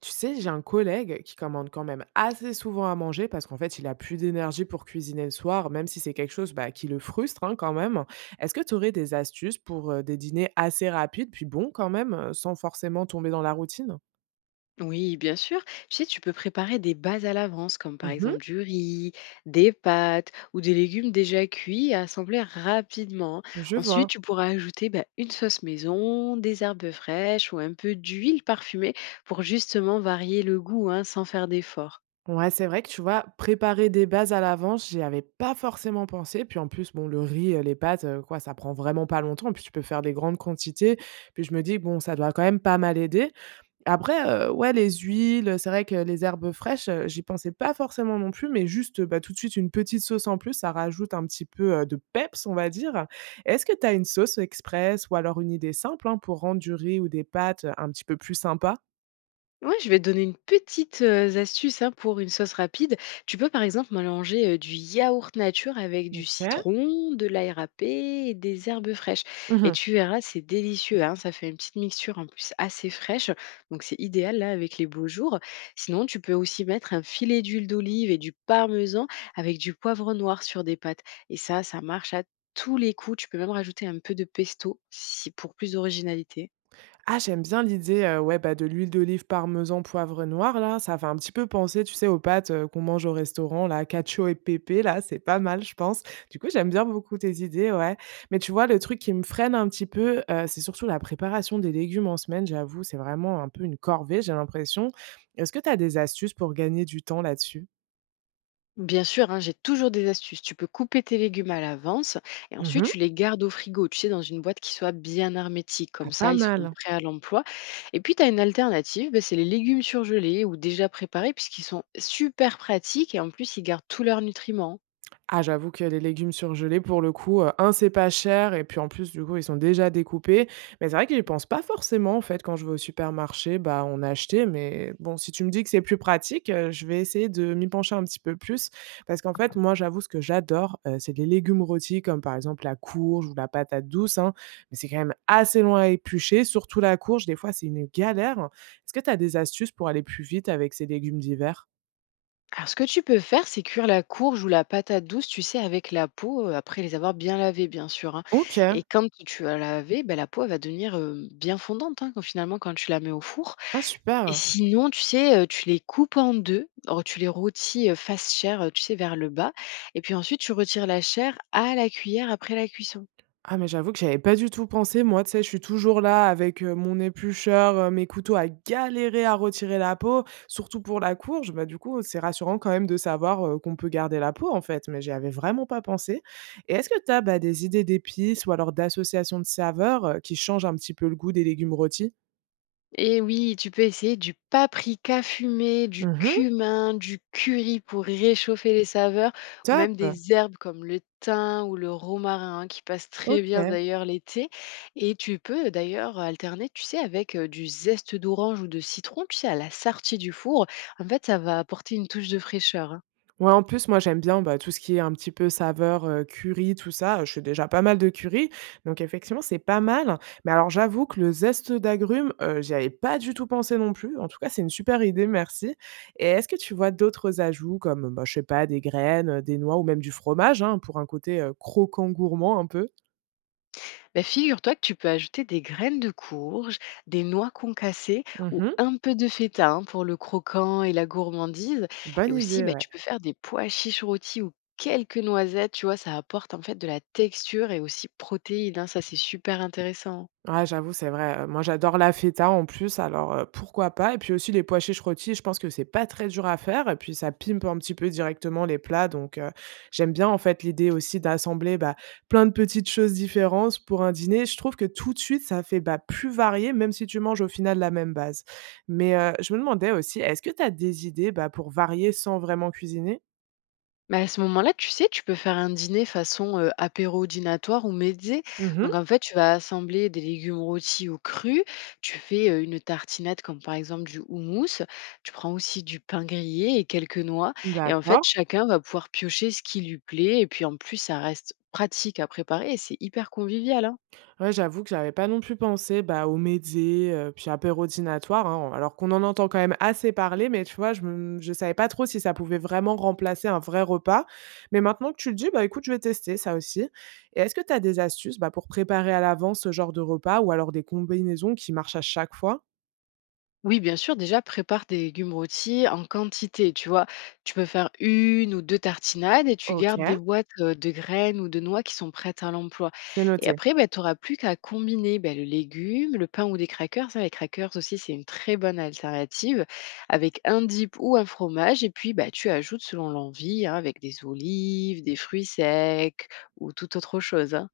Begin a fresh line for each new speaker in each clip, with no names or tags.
Tu sais, j'ai un collègue qui commande quand même assez souvent à manger parce qu'en fait, il a plus d'énergie pour cuisiner le soir, même si c'est quelque chose qui le frustre hein, quand même. Est-ce que tu aurais des astuces pour des dîners assez rapides, puis bon quand même, sans forcément tomber dans la routine?
Oui, bien sûr. Tu sais, tu peux préparer des bases à l'avance, comme par
Mhm,
exemple du riz, des pâtes ou des légumes déjà cuits à assembler rapidement. Hein.
je
Ensuite,
vois.
tu pourras ajouter une sauce maison, des herbes fraîches ou un peu d'huile parfumée pour justement varier le goût sans faire d'effort.
Ouais, c'est vrai que tu vois, préparer des bases à l'avance, j'y avais pas forcément pensé. Puis en plus, bon, le riz, les pâtes, quoi, ça prend vraiment pas longtemps. Puis tu peux faire des grandes quantités. Puis je me dis, bon, ça doit quand même pas mal aider. Après, ouais, les huiles, c'est vrai que les herbes fraîches, j'y pensais pas forcément non plus, mais juste, bah, tout de suite une petite sauce en plus, ça rajoute un petit peu, de peps, on va dire. Est-ce que tu as une sauce express ou alors une idée simple, hein, pour rendre du riz ou des pâtes, un petit peu plus sympa?
Ouais, je vais te donner une petite astuce, hein, pour une sauce rapide. Tu peux, par exemple, mélanger du yaourt nature avec du citron, de l'ail râpé et des herbes fraîches et
OK.
tu verras, c'est délicieux, hein. Ça fait une petite mixture, en plus, assez fraîche, donc c'est idéal, là, avec les beaux jours. Sinon, tu peux aussi mettre un filet d'huile d'olive et du parmesan avec du poivre noir sur des pâtes et ça marche à tous les coups. Tu peux même rajouter un peu de pesto si pour plus d'originalité.
Ah, j'aime bien l'idée, ouais, bah, de l'huile d'olive parmesan poivre noir là, ça fait un petit peu penser, tu sais, aux pâtes, qu'on mange au restaurant là, cacio et pepe là, c'est pas mal je pense. Du coup, j'aime bien beaucoup tes idées, ouais. Mais tu vois, le truc qui me freine un petit peu, c'est surtout la préparation des légumes en semaine, j'avoue, c'est vraiment un peu une corvée, j'ai l'impression. Est-ce que tu as des astuces pour gagner du temps là-dessus?
Bien sûr, hein, j'ai toujours des astuces. Tu peux couper tes légumes à l'avance et ensuite
Mmh.
tu les gardes au frigo, tu sais, dans une boîte qui soit bien hermétique.
Ah,
Comme ça,
pas
ils seront
mal.
prêts à l'emploi. Et puis, tu as une alternative, ben, c'est les légumes surgelés ou déjà préparés puisqu'ils sont super pratiques et en plus, ils gardent tous leurs nutriments.
Ah j'avoue que les légumes surgelés pour le coup, 1 c'est pas cher et puis en plus du coup ils sont déjà découpés. Mais c'est vrai que j'y pense pas forcément en fait quand je vais au supermarché, bah, en acheté. Mais bon si tu me dis que c'est plus pratique, je vais essayer de m'y pencher un petit peu plus. Parce qu'en fait moi j'avoue ce que j'adore, c'est les légumes rôtis comme par exemple la courge ou la patate douce, hein. Mais c'est quand même assez loin à éplucher, surtout la courge des fois c'est une galère. Est-ce que tu as des astuces pour aller plus vite avec ces légumes d'hiver?
Alors, ce que tu peux faire, c'est cuire la courge ou la patate douce, tu sais, avec la peau, après les avoir bien lavées, bien sûr. Hein.
OK.
Et quand tu as lavé, ben, la peau elle va devenir bien fondante finalement quand tu la mets au four.
Ah
Et
super!
sinon, tu sais, tu les coupes en 2, re tu les rôtis, face chair, tu sais, vers le bas et puis ensuite tu retires la chair à la cuillère après la cuisson.
Ah mais j'avoue que j'avais pas du tout pensé. Moi, tu sais, je suis toujours là avec, mon éplucheur, mes couteaux à galérer à retirer la peau, surtout pour la courge. Bah, du coup, c'est rassurant quand même de savoir, qu'on peut garder la peau, en fait, mais j'y avais vraiment pas pensé et est-ce que tu as, bah, des idées d'épices ou alors d'associations de saveurs, qui changent un petit peu le goût des légumes rôtis?
Et oui, tu peux essayer du paprika fumé, du
Mmh.
cumin, du curry pour réchauffer les saveurs ou
Top!
même des herbes comme le thym ou le romarin, hein, qui passent très bien
OK.
d'ailleurs l'été. Et tu peux d'ailleurs alterner, tu sais, avec du zeste d'orange ou de citron, tu sais, à la sortie du four. En fait, ça va apporter une touche de fraîcheur.
Ouais, en plus, moi, j'aime bien, bah, tout ce qui est un petit peu saveur, curry, tout ça. Je fais déjà pas mal de curry, donc effectivement, c'est pas mal. Mais alors, j'avoue que le zeste d'agrumes, j'y avais pas du tout pensé non plus. En tout cas, c'est une super idée, merci. Et est-ce que tu vois d'autres ajouts comme, bah, je sais pas, des graines, des noix ou même du fromage, hein, pour un côté, croquant gourmand un peu?
Bah, figure-toi que tu peux ajouter des graines de courge, des noix concassées ou
Mmh.
un peu de feta pour le croquant et la gourmandise. Et
Bonne
aussi,
idée,
bah,
ouais.
tu peux faire des pois chiches rôtis ou quelques noisettes. Tu vois, ça apporte en fait de la texture et aussi protéines. Hein. Ça, c'est super intéressant. Hein.
Ouais, j'avoue, c'est vrai. Moi, j'adore la feta en plus, alors, pourquoi pas? Et puis aussi les pois chiches rôtis, je pense que c'est pas très dur à faire et puis ça pimpe un petit peu directement les plats donc, j'aime bien en fait l'idée aussi d'assembler, bah, plein de petites choses différentes pour un dîner. Je trouve que tout de suite ça fait, bah, plus varié même si tu manges au final la même base. Mais, je me demandais aussi, est-ce que tu as des idées, bah, pour varier sans vraiment cuisiner?
Mais à ce moment-là, tu sais, tu peux faire un dîner façon apéro dînatoire ou mezze.
Mmh.
Donc en fait, tu vas assembler des légumes rôtis ou crus, tu fais une tartinade comme par exemple du houmous, tu prends aussi du pain grillé et quelques noix et en fait,
D'accord.
chacun va pouvoir piocher ce qui lui plaît et puis en plus, ça reste pratique à préparer et c'est hyper convivial, hein.
Ouais, j'avoue que j'avais pas non plus pensé, bah, aux médias, puis apéro dînatoire, hein, alors qu'on en entend quand même assez parler, mais tu vois, je savais pas trop si ça pouvait vraiment remplacer un vrai repas. Mais maintenant que tu le dis, bah, écoute, je vais tester ça aussi. Et est-ce que tu as des astuces, bah, pour préparer à l'avance ce genre de repas ou alors des combinaisons qui marchent à chaque fois?
Oui, bien sûr, déjà prépare des légumes rôtis en quantité, tu vois. Tu peux faire une ou deux tartinades et tu gardes des
OK,
boîtes de graines ou de noix qui sont prêtes à l'emploi.
c'est
Et
noté.
après, bah, tu n'auras plus qu'à combiner ben, le légume, le pain ou des crackers. Hein. Les crackers aussi, c'est une très bonne alternative avec un dip ou un fromage. Et puis, bah, tu ajoutes selon l'envie hein, avec des olives, des fruits secs ou toute autre chose. Hein.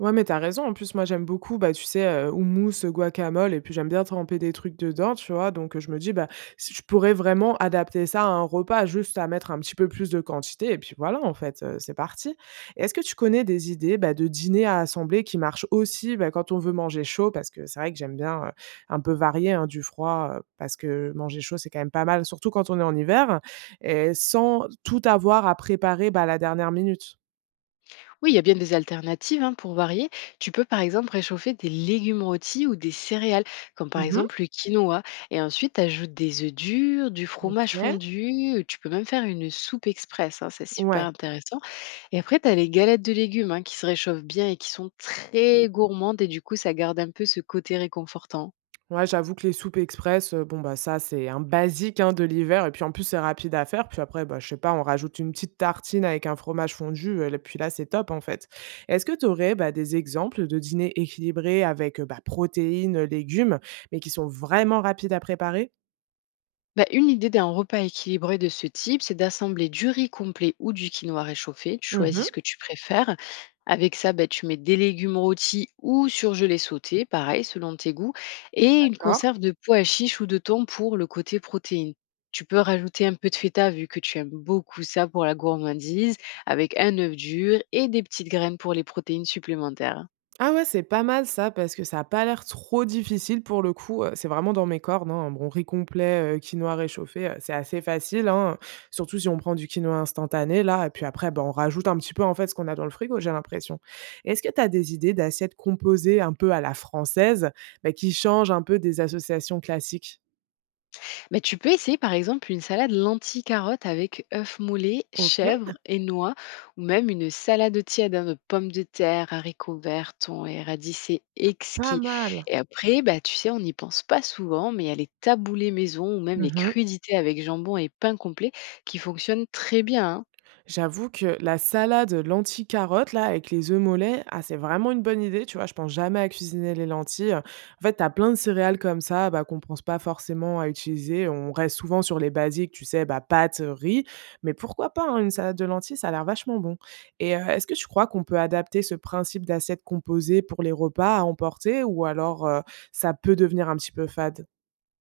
Ouais, mais t'as raison. En plus, moi, j'aime beaucoup, bah, tu sais, houmous, guacamole et puis j'aime bien tremper des trucs dedans, tu vois? Donc je me dis: «Bah, si je pourrais vraiment adapter ça à un repas, juste à mettre un petit peu plus de quantité» et puis voilà, en fait, c'est parti. Et est-ce que tu connais des idées, bah, de dîner à assembler qui marchent aussi, bah, quand on veut manger chaud? Parce que c'est vrai que j'aime bien, un peu varier, hein, du froid, parce que manger chaud, c'est quand même pas mal, surtout quand on est en hiver et sans tout avoir à préparer, bah, à la dernière minute.
Oui, il y a bien des alternatives hein, pour varier. Tu peux par exemple réchauffer des légumes rôtis ou des céréales, comme par
Mmh.
exemple le quinoa. Et ensuite, ajoute des œufs durs, du fromage
OK.
fondu. Tu peux même faire une soupe express, hein, c'est super
Ouais.
intéressant. Et après, tu as les galettes de légumes hein, qui se réchauffent bien et qui sont très gourmandes. Et du coup, ça garde un peu ce côté réconfortant.
Ouais, j'avoue que les soupes express, bon, bah, ça, c'est un basique, hein, de l'hiver et puis, en plus, c'est rapide à faire. Puis après, bah, je sais pas, on rajoute une petite tartine avec un fromage fondu, l puis là, c'est top, en fait. Est-ce que tu aurais, bah, des exemples de dîners équilibrés avec, bah, protéines, légumes, mais qui sont vraiment rapides à préparer?
Bah, une idée d'un repas équilibré de ce type, c'est d'assembler du riz complet ou du quinoa réchauffé. Tu choisis
Mmh.
ce que tu préfères. Avec ça, bah, tu mets des légumes rôtis ou surgelés sautés, pareil, selon tes goûts, et une
D'accord.
conserve de pois chiche ou de thon pour le côté protéines. Tu peux rajouter un peu de feta vu que tu aimes beaucoup ça pour la gourmandise, avec un œuf dur et des petites graines pour les protéines supplémentaires.
Ah ouais, c'est pas mal ça, parce que ça a pas l'air trop difficile pour le coup, c'est vraiment dans mes cordes, hein, un bon riz complet, quinoa réchauffé, c'est assez facile, hein, surtout si on prend du quinoa instantané là et puis après, ben on rajoute un petit peu, en fait, ce qu'on a dans le frigo, j'ai l'impression. Est-ce que tu as des idées d'assiettes composées un peu à la française, bah, qui changent un peu des associations classiques?
Mais tu peux essayer par exemple une salade lentilles carottes avec œufs mollets,
OK,
chèvre et noix, ou même une salade tiède hein, de pommes de terre, haricots verts, thon et radis, c'est
pas
exquis.
mal.
Et après, bah, tu sais, on n'y pense pas souvent, mais il y a les taboulés maison ou même les
Mmh.
crudités avec jambon et pain complet qui fonctionnent très bien. Hein.
J'avoue que la salade lentilles carottes là, avec les œufs mollets, ah c'est vraiment une bonne idée, tu vois? Je pense jamais à cuisiner les lentilles. En fait, tu as plein de céréales comme ça, bah, qu'on pense pas forcément à utiliser. On reste souvent sur les basiques, tu sais? Bah, pâtes, riz, mais pourquoi pas, hein, une salade de lentilles, ça a l'air vachement bon et est-ce que tu crois qu'on peut adapter ce principe d'assiette composée pour les repas à emporter ou alors, ça peut devenir un petit peu fade?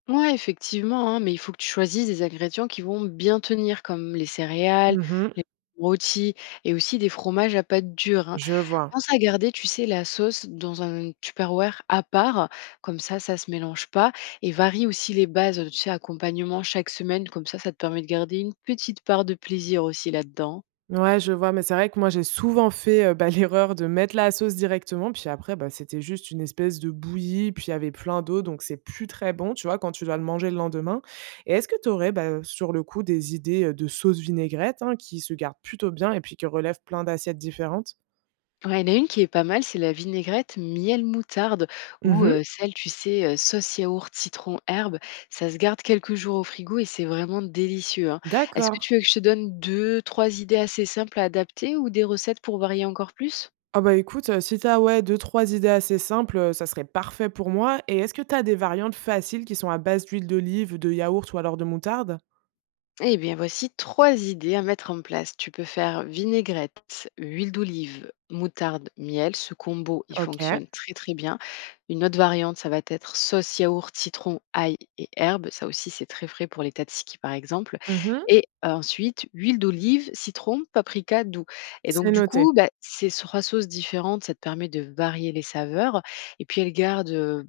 Ouais, effectivement, hein, mais il faut que tu choisisses des ingrédients qui vont bien tenir, comme les céréales,
Mhm,
les rôtis et aussi des fromages à pâte dure. Hein.
je vois.
Pense à garder, tu sais, la sauce dans un Tupperware à part, comme ça se mélange pas. Et varie aussi les bases, tu sais, accompagnement chaque semaine, comme ça te permet de garder une petite part de plaisir aussi là-dedans.
Ouais, je vois, mais c'est vrai que moi j'ai souvent fait, bah, l'erreur de mettre la sauce directement, puis après, bah, c'était juste une espèce de bouillie, puis il y avait plein d'eau, donc c'est plus très bon, tu vois, quand tu dois le manger le lendemain. Et est-ce que tu aurais, bah, sur le coup, des idées, de sauce vinaigrette, hein, qui se gardent plutôt bien et puis qui relèvent plein d'assiettes différentes?
Ouais, il y en a une qui est pas mal, c'est la vinaigrette miel moutarde ou
Mmh.
celle, tu sais, sauce yaourt citron herbe. Ça se garde quelques jours au frigo et c'est vraiment délicieux, hein. Est-ce que
D'accord.
tu veux que je te donne deux, trois idées assez simples à adapter ou des recettes pour varier encore plus?
Ah bah, écoute, si t'as ouais, deux trois idées assez simples, ça serait parfait pour moi. Et est-ce que t'as des variantes faciles qui sont à base d'huile d'olive, de yaourt ou alors de moutarde?
Eh bien, voici trois idées à mettre en place. Tu peux faire vinaigrette, huile d'olive, moutarde, miel. Ce combo, il
OK.
fonctionne très très bien. Une autre variante, ça va être sauce yaourt, citron, ail et herbes. Ça aussi, c'est très frais pour les tzatziki, par exemple.
Mhm.
Et ensuite, huile d'olive, citron, paprika doux. Et donc,
C'est
du
noté.
coup, bah, ces trois sauces différentes, ça te permet de varier les saveurs. Et puis, elles gardent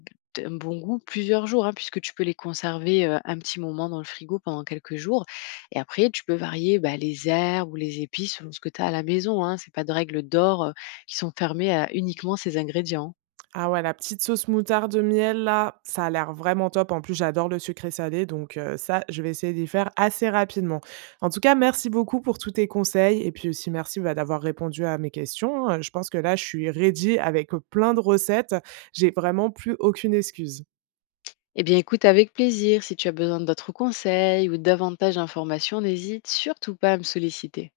un bon goût plusieurs jours, hein, puisque tu peux les conserver un petit moment dans le frigo pendant quelques jours. Et après, tu peux varier, bah, les herbes ou les épices selon ce que tu as à la maison, hein. C'est pas de règles d'or, qui sont fermées à uniquement ces ingrédients.
Ah ouais, la petite sauce moutarde miel là, ça a l'air vraiment top. En plus, j'adore le sucré salé, donc ça, je vais essayer d'y faire assez rapidement. En tout cas, merci beaucoup pour tous tes conseils et puis aussi merci, bah, d'avoir répondu à mes questions, hein. Je pense que là, je suis ready avec, plein de recettes. J'ai vraiment plus aucune excuse.
Eh bien, écoute avec plaisir. Si tu as besoin d'autres conseils ou davantage d'informations, n'hésite surtout pas à me solliciter.